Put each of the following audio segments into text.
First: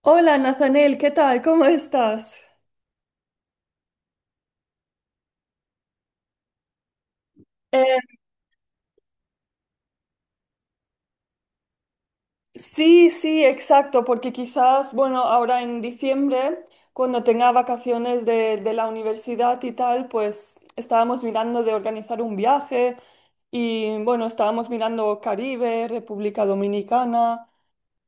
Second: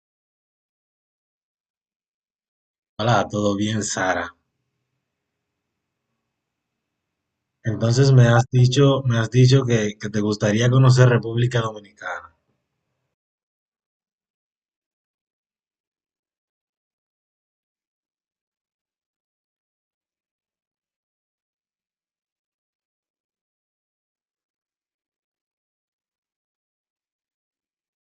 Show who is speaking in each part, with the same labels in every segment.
Speaker 1: Hola, Nathaniel, ¿qué tal? ¿Cómo estás?
Speaker 2: Hola, ¿todo bien, Sara?
Speaker 1: Eh,
Speaker 2: Entonces me has dicho que te gustaría conocer República Dominicana.
Speaker 1: sí, sí, exacto, porque quizás, bueno, ahora en diciembre, cuando tenga vacaciones de la universidad y tal, pues estábamos mirando de organizar un viaje y, bueno, estábamos mirando Caribe, República Dominicana.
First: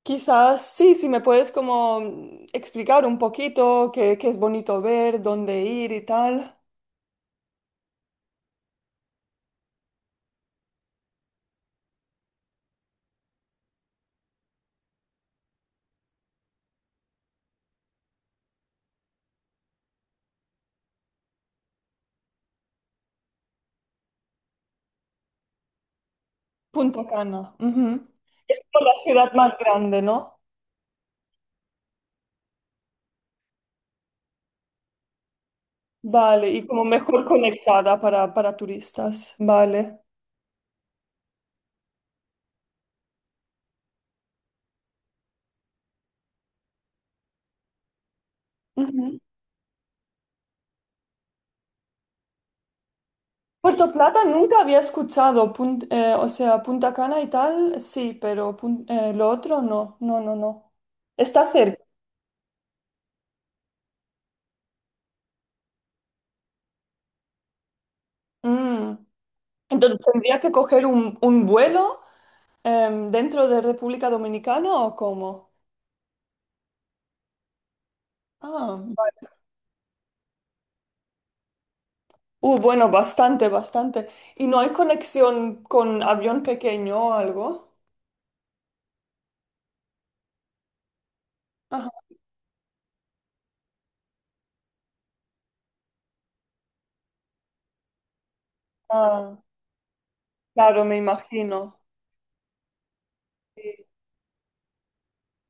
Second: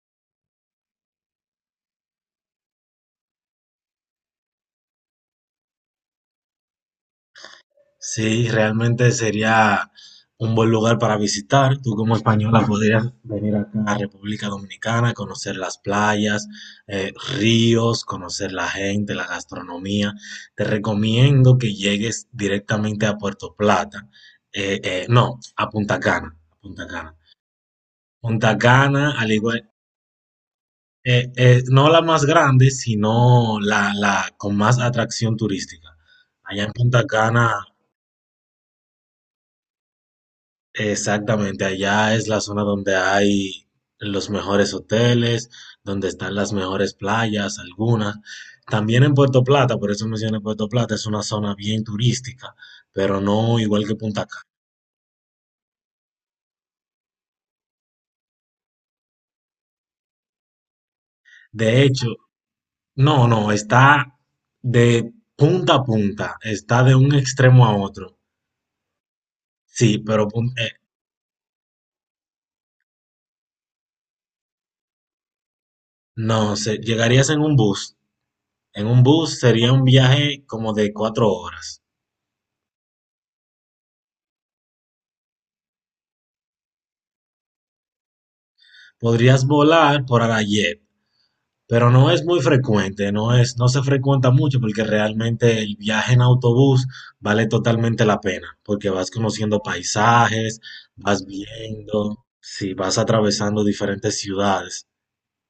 Speaker 1: Quizás, sí, si me puedes como explicar un poquito qué, qué es bonito ver, dónde ir y tal.
Speaker 2: Sí, realmente sería un buen lugar para visitar. Tú como española podrías venir acá a República Dominicana, conocer las playas, eh, ríos, conocer la gente, la gastronomía. Te recomiendo que llegues directamente a Puerto Plata. No, a Punta Cana, a Punta
Speaker 1: Punta
Speaker 2: Cana.
Speaker 1: Cana, ujú.
Speaker 2: Punta
Speaker 1: Es como la
Speaker 2: Cana,
Speaker 1: ciudad
Speaker 2: al
Speaker 1: más
Speaker 2: igual,
Speaker 1: grande, ¿no?
Speaker 2: No la más grande, sino la con más atracción turística.
Speaker 1: Vale, y
Speaker 2: Allá en
Speaker 1: como
Speaker 2: Punta
Speaker 1: mejor
Speaker 2: Cana,
Speaker 1: conectada para turistas. Vale.
Speaker 2: exactamente, allá es la zona donde hay los mejores hoteles, donde están las mejores playas, algunas. También en
Speaker 1: Ujú.
Speaker 2: Puerto Plata, por eso mencioné Puerto Plata, es una zona bien turística, pero no igual
Speaker 1: Puerto
Speaker 2: que
Speaker 1: Plata
Speaker 2: Punta Cana.
Speaker 1: nunca había escuchado, o sea, Punta Cana y tal, sí, pero lo otro no, no, no, no. Está cerca.
Speaker 2: De hecho, no, no, está de punta a punta, está de un extremo a otro.
Speaker 1: Mm. Entonces,
Speaker 2: Sí, pero
Speaker 1: ¿tendría que coger un vuelo dentro de República Dominicana o cómo?
Speaker 2: no, llegarías en un bus.
Speaker 1: Ah,
Speaker 2: En un
Speaker 1: vale.
Speaker 2: bus sería un viaje como de 4 horas.
Speaker 1: Bueno, bastante, bastante. ¿Y no hay conexión con avión pequeño o algo?
Speaker 2: Podrías volar por Arayet,
Speaker 1: Ajá.
Speaker 2: pero no es muy frecuente, no se frecuenta mucho porque realmente el viaje en autobús vale totalmente la pena, porque vas
Speaker 1: Ah,
Speaker 2: conociendo paisajes,
Speaker 1: claro, me
Speaker 2: vas
Speaker 1: imagino.
Speaker 2: viendo, si vas atravesando
Speaker 1: Sí.
Speaker 2: diferentes ciudades.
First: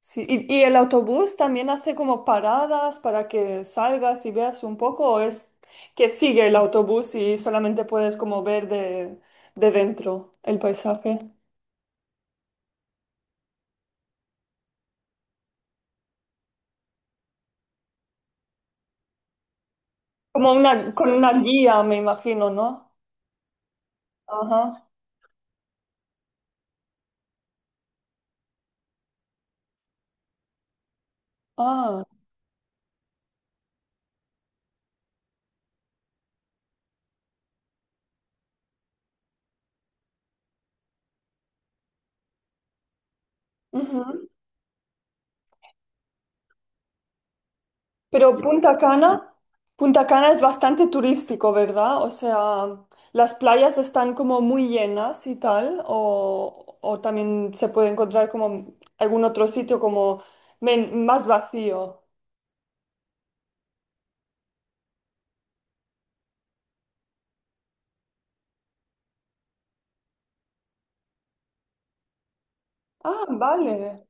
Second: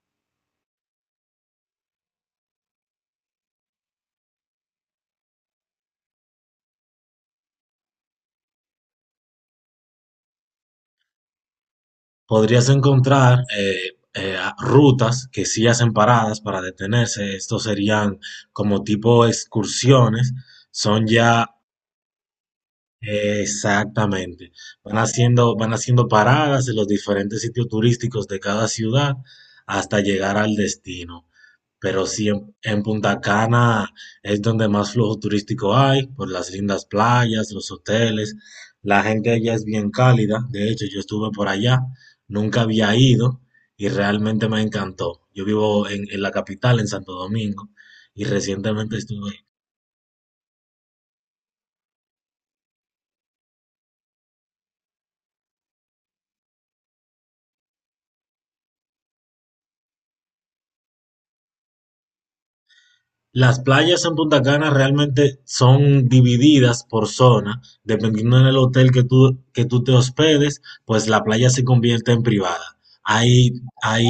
Speaker 1: Sí, y el autobús también hace como paradas para que salgas y veas un poco, o es que sigue el autobús y solamente puedes como ver de dentro el paisaje.
Speaker 2: Podrías encontrar rutas que sí hacen paradas para detenerse. Estos serían como tipo excursiones.
Speaker 1: Como una,
Speaker 2: Son
Speaker 1: con una
Speaker 2: ya
Speaker 1: guía, me imagino, ¿no?
Speaker 2: exactamente.
Speaker 1: Ajá.
Speaker 2: Van haciendo paradas en los diferentes sitios turísticos de cada ciudad hasta llegar al destino. Pero
Speaker 1: Ah.
Speaker 2: sí, en Punta Cana es donde más flujo turístico hay, por las lindas playas, los hoteles. La gente allá es bien cálida. De hecho, yo estuve por allá, nunca había ido y
Speaker 1: Ujú.
Speaker 2: realmente me encantó. Yo vivo en la capital, en Santo Domingo, y
Speaker 1: Pero Punta
Speaker 2: recientemente
Speaker 1: Cana,
Speaker 2: estuve.
Speaker 1: Punta Cana es bastante turístico, ¿verdad? O sea, las playas están como muy llenas y tal, o también se puede encontrar como algún otro sitio como más vacío.
Speaker 2: Las playas en Punta Cana realmente son divididas por zona, dependiendo del hotel que tú te hospedes, pues la playa se convierte en privada.
Speaker 1: Ah,
Speaker 2: Hay, hay,
Speaker 1: vale.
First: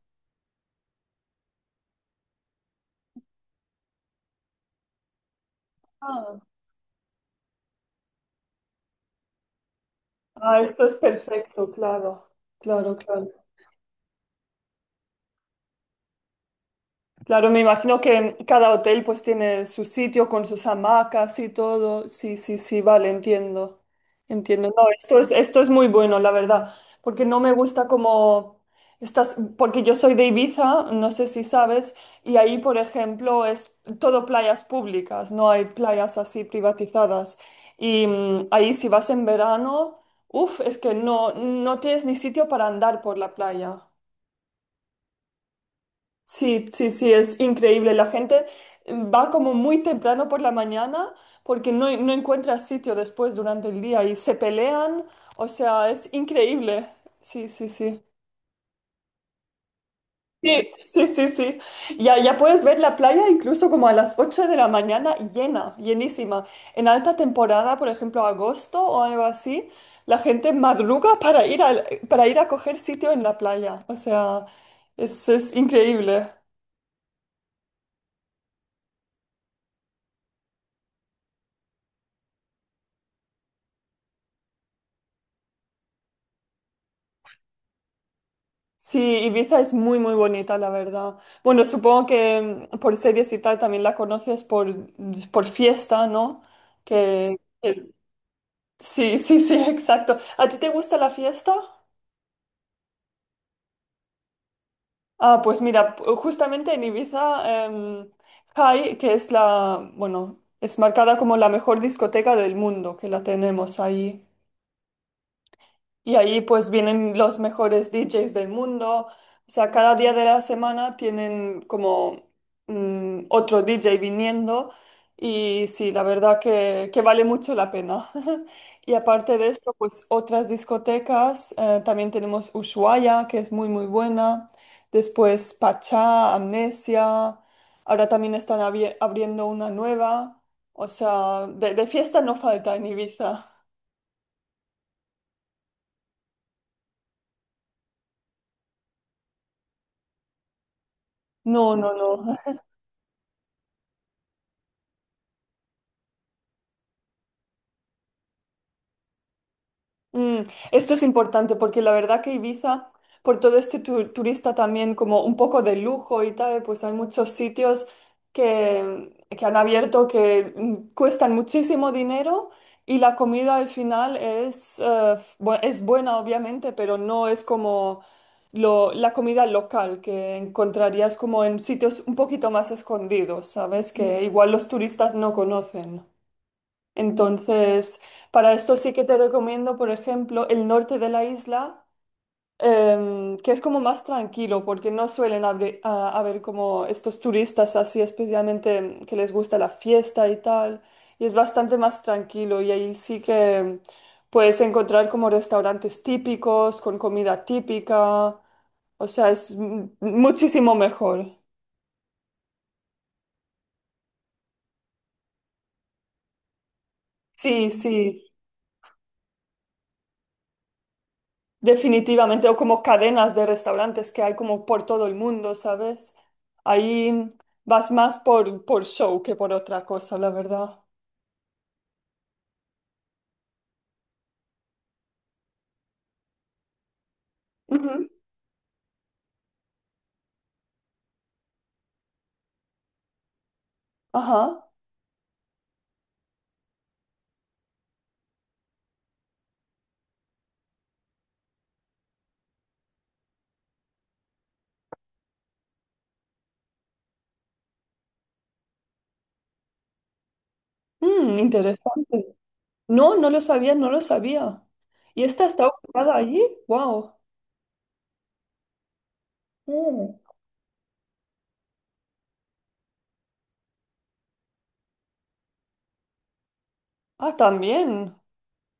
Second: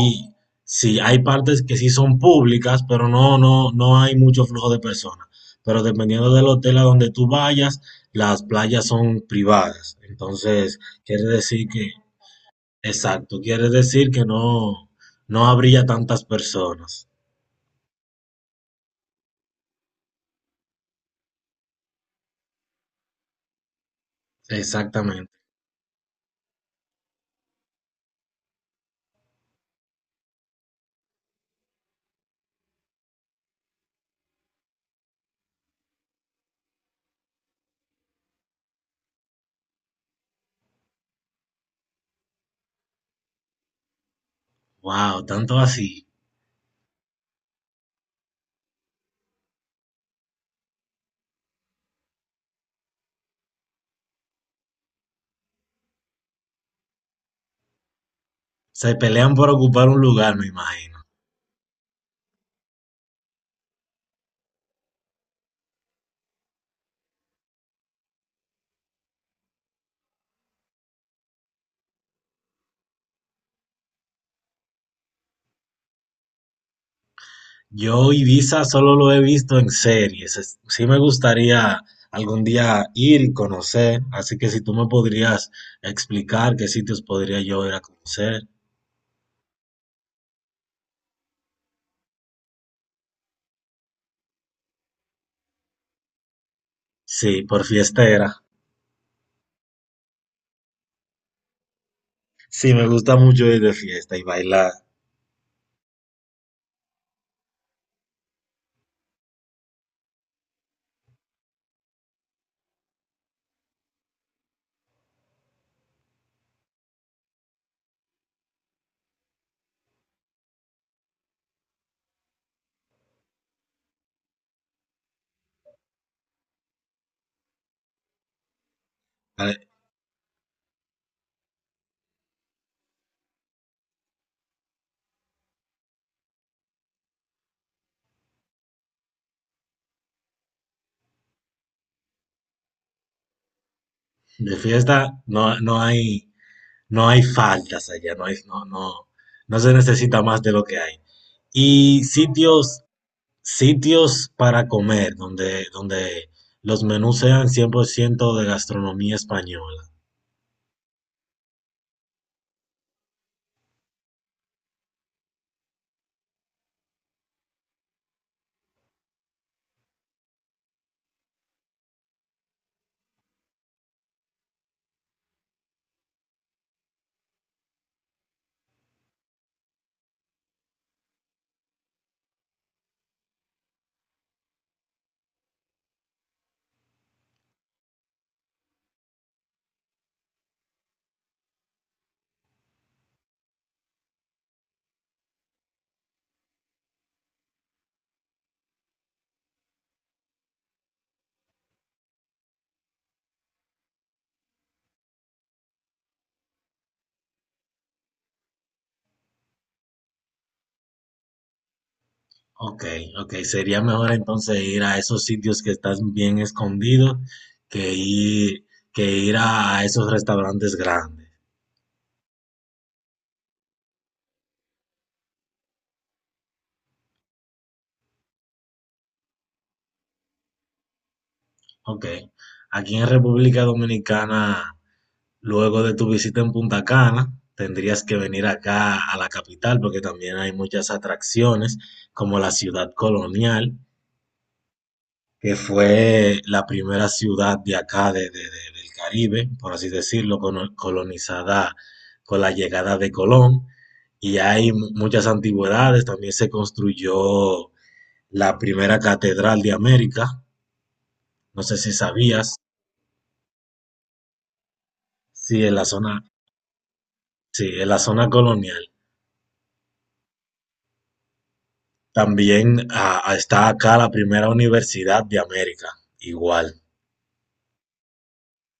Speaker 2: sí, hay partes que sí son públicas, pero no hay mucho flujo de personas. Pero dependiendo
Speaker 1: Ah,
Speaker 2: del hotel a donde tú vayas, las playas son privadas.
Speaker 1: ah,
Speaker 2: Entonces,
Speaker 1: esto es
Speaker 2: quiere decir
Speaker 1: perfecto,
Speaker 2: que,
Speaker 1: claro, claro, claro.
Speaker 2: exacto, quiere decir que no, no habría tantas personas.
Speaker 1: Claro, me imagino que cada hotel pues tiene su sitio con sus hamacas y todo. Sí, sí, sí, vale, entiendo. Entiendo. No,
Speaker 2: Exactamente.
Speaker 1: esto es muy bueno, la verdad, porque no me gusta como estas, porque yo soy de Ibiza, no sé si sabes, y ahí, por ejemplo, es todo playas públicas, no hay playas así privatizadas. Y ahí si vas en verano, uff, es que no, no tienes ni sitio para andar por la playa.
Speaker 2: Wow, tanto así.
Speaker 1: Sí, sí, sí, es increíble. La gente va como muy temprano por la mañana porque no, no encuentra sitio después durante el día y se pelean. O sea, es increíble. Sí, sí, sí.
Speaker 2: Se pelean por ocupar un lugar, me
Speaker 1: Sí,
Speaker 2: imagino.
Speaker 1: sí, sí, sí. Ya, ya puedes ver la playa incluso como a las 8 de la mañana llena, llenísima. En alta temporada, por ejemplo, agosto o algo así, la gente madruga para para ir a coger sitio en la playa. O sea, es increíble.
Speaker 2: Yo Ibiza solo lo he visto en series. Sí me gustaría algún día ir y conocer, así que si tú me podrías explicar qué sitios podría yo ir a conocer.
Speaker 1: Sí, Ibiza es muy, muy bonita, la verdad. Bueno, supongo que por series y tal también la conoces por fiesta, ¿no? Que,
Speaker 2: Sí, por
Speaker 1: que-
Speaker 2: fiestera.
Speaker 1: sí, sí, sí, exacto. ¿A ti te gusta la fiesta?
Speaker 2: Sí, me gusta mucho ir de fiesta y bailar.
Speaker 1: Ah, pues mira, justamente en Ibiza, High, que es la, bueno, es marcada como la mejor discoteca del mundo, que la tenemos ahí. Y ahí pues vienen los mejores DJs del mundo. O sea, cada día de la semana tienen como otro DJ viniendo. Y sí, la verdad que vale mucho la pena. Y aparte
Speaker 2: A
Speaker 1: de
Speaker 2: ver,
Speaker 1: esto, pues otras discotecas. Eh, también tenemos Ushuaia, que es muy, muy buena. Después Pachá, Amnesia. Ahora también están abriendo una nueva. O sea, de fiesta no falta en Ibiza.
Speaker 2: de fiesta no, no hay, no hay faltas allá, no hay, no, no, no se necesita más de lo que hay.
Speaker 1: No, no,
Speaker 2: Y
Speaker 1: no.
Speaker 2: sitios sitios para comer donde los menús sean 100% de gastronomía española.
Speaker 1: Mm, esto es importante porque la verdad que Ibiza, por todo este turista también como un poco de lujo y tal, pues hay muchos sitios que han abierto que cuestan muchísimo dinero y la comida al final es, es buena obviamente, pero no es como la comida local que encontrarías como en sitios un poquito más escondidos, ¿sabes? Que igual los turistas no conocen. Entonces, para esto sí que te recomiendo, por ejemplo, el norte de la isla, que es como más tranquilo, porque no suelen haber, haber como estos turistas así, especialmente que les gusta la fiesta y tal, y es bastante más tranquilo y ahí sí que puedes encontrar como restaurantes típicos, con comida típica, o sea, es muchísimo mejor.
Speaker 2: Okey, okey, sería mejor entonces ir a esos sitios que están bien escondidos
Speaker 1: Sí,
Speaker 2: que
Speaker 1: sí.
Speaker 2: ir que ir a esos restaurantes grandes.
Speaker 1: Definitivamente, o como cadenas de restaurantes que hay como por todo el mundo, ¿sabes? Ahí vas más por show que por otra cosa, la verdad.
Speaker 2: Okey. Aquí en República Dominicana, luego de tu visita en Punta Cana, tendrías
Speaker 1: Ujú.
Speaker 2: que venir acá a la capital, porque también hay muchas atracciones, como la Ciudad Colonial,
Speaker 1: Ajá.
Speaker 2: que fue la primera ciudad de acá, del Caribe, por así decirlo, colonizada con la llegada de Colón. Y hay muchas antigüedades, también se construyó la primera catedral de América,
Speaker 1: Mm,
Speaker 2: no sé si
Speaker 1: interesante.
Speaker 2: sabías,
Speaker 1: No, no lo sabía, no lo sabía. ¿Y esta
Speaker 2: sí,
Speaker 1: está
Speaker 2: en la
Speaker 1: ubicada
Speaker 2: zona,
Speaker 1: allí? Wow.
Speaker 2: sí, en la zona colonial. También está acá la primera universidad de América, igual,
Speaker 1: Ah, también.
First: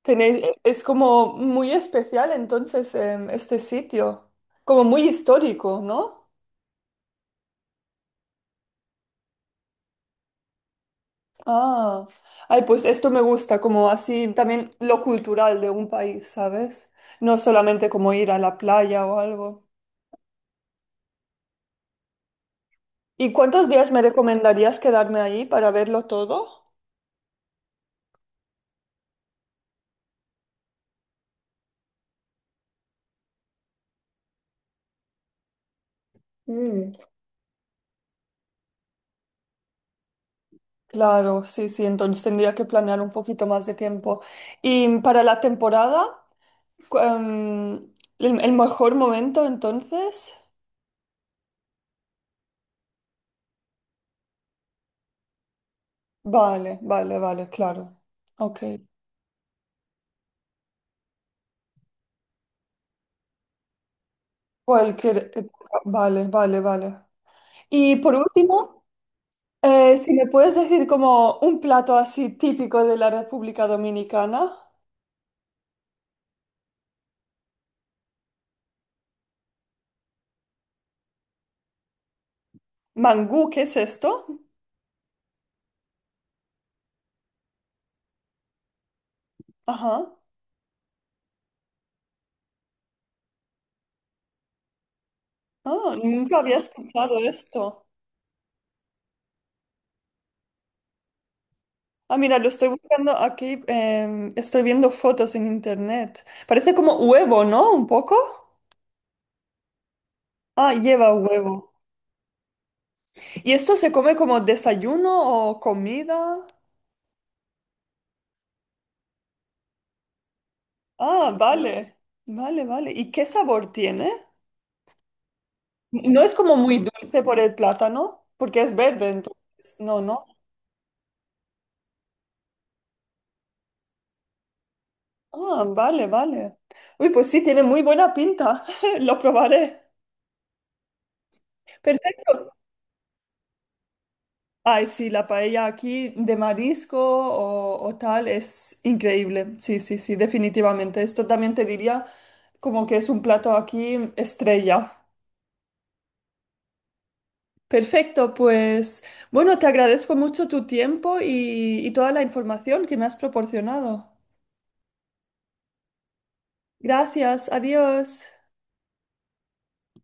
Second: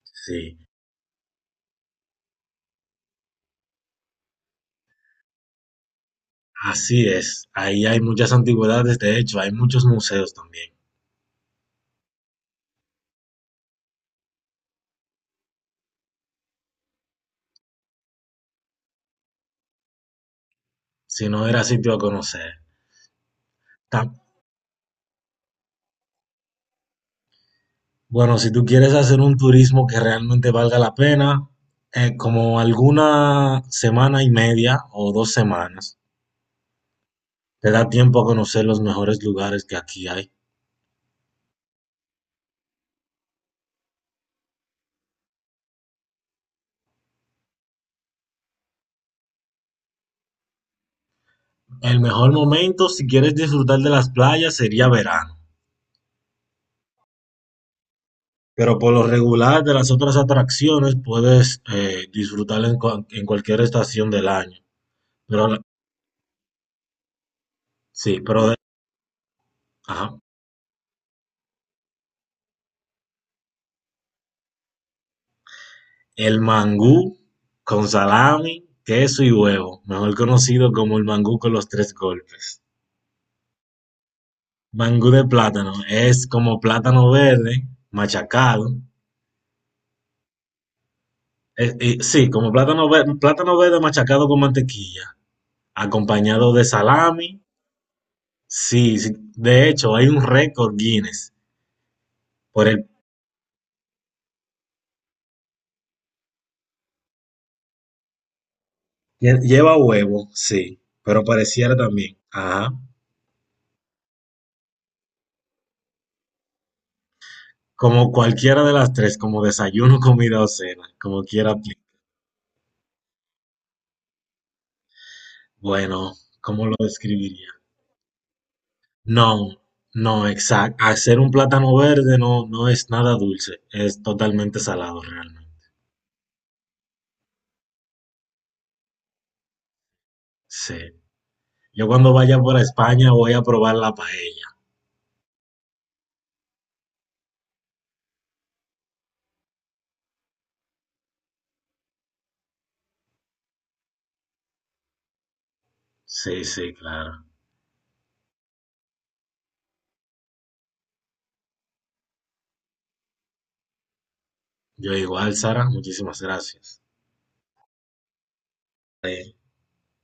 Speaker 1: Tenéis,
Speaker 2: sí.
Speaker 1: es como muy especial entonces este sitio, como muy histórico, ¿no?
Speaker 2: Así es, ahí hay muchas antigüedades, de hecho, hay muchos museos también.
Speaker 1: Ah, ay, pues esto me gusta, como así también lo cultural de un país, ¿sabes? No solamente como ir a la playa o algo.
Speaker 2: Si no era sitio a conocer.
Speaker 1: ¿Y cuántos días me
Speaker 2: Ta-
Speaker 1: recomendarías quedarme ahí para verlo todo?
Speaker 2: Bueno, si tú quieres hacer un turismo que realmente valga la pena, como alguna semana y media o 2 semanas,
Speaker 1: Mm.
Speaker 2: te da tiempo a conocer los mejores lugares que aquí hay.
Speaker 1: Claro, sí, sí, entonces tendría que planear un poquito más de tiempo. Y para la temporada, cu- em, el mejor momento entonces,
Speaker 2: El mejor momento, si quieres disfrutar de las playas, sería verano.
Speaker 1: vale, vale, vale, claro. Ok.
Speaker 2: Pero por lo regular de las otras atracciones puedes disfrutar en, en cualquier estación del año.
Speaker 1: Cualquier
Speaker 2: Pero
Speaker 1: época, vale, vale, vale. Y por
Speaker 2: sí, pero de-
Speaker 1: último, eh, si
Speaker 2: ajá.
Speaker 1: me puedes decir como un plato así típico de la República Dominicana.
Speaker 2: El mangú con salami, queso y huevo, mejor conocido como el mangú con los tres golpes.
Speaker 1: Mangú, ¿qué es esto?
Speaker 2: Mangú de plátano, es como plátano verde machacado,
Speaker 1: Ajá.
Speaker 2: sí, como plátano verde machacado con mantequilla,
Speaker 1: Ah, nunca
Speaker 2: acompañado
Speaker 1: había
Speaker 2: de
Speaker 1: escuchado
Speaker 2: salami.
Speaker 1: esto.
Speaker 2: Sí, sí, de hecho hay un récord Guinness
Speaker 1: Ah, mira, lo estoy
Speaker 2: por el
Speaker 1: buscando aquí. Estoy viendo fotos en internet. Parece como huevo, ¿no? Un poco.
Speaker 2: lleva huevo,
Speaker 1: Ah,
Speaker 2: sí,
Speaker 1: lleva
Speaker 2: pero
Speaker 1: huevo.
Speaker 2: pareciera también, ajá,
Speaker 1: ¿Y esto se come como desayuno o comida?
Speaker 2: como cualquiera de las tres, como desayuno, comida o cena, como
Speaker 1: Ah,
Speaker 2: quiera aplica.
Speaker 1: vale. Vale, vale. ¿Y qué sabor tiene?
Speaker 2: Bueno,
Speaker 1: No es como
Speaker 2: ¿cómo lo
Speaker 1: muy dulce por
Speaker 2: describiría?
Speaker 1: el plátano, porque es verde, entonces.
Speaker 2: No,
Speaker 1: No, no.
Speaker 2: no, exacto. Hacer un plátano verde no, no es nada dulce, es totalmente salado realmente.
Speaker 1: Ah, vale, vale. Uy, pues sí, tiene muy buena pinta. Lo probaré.
Speaker 2: Sí. Yo cuando vaya
Speaker 1: Perfecto.
Speaker 2: por España voy a probar la paella.
Speaker 1: Ay, sí, la paella aquí de marisco o tal es increíble. Sí, sí, sí, definitivamente. Esto también te diría como que es un plato aquí estrella.
Speaker 2: Sí, sí, claro.
Speaker 1: Perfecto, pues bueno, te agradezco mucho tu tiempo y toda la información que me has proporcionado.
Speaker 2: Yo igual, Sara, muchísimas gracias.
Speaker 1: Gracias, adiós.
Speaker 2: Sí.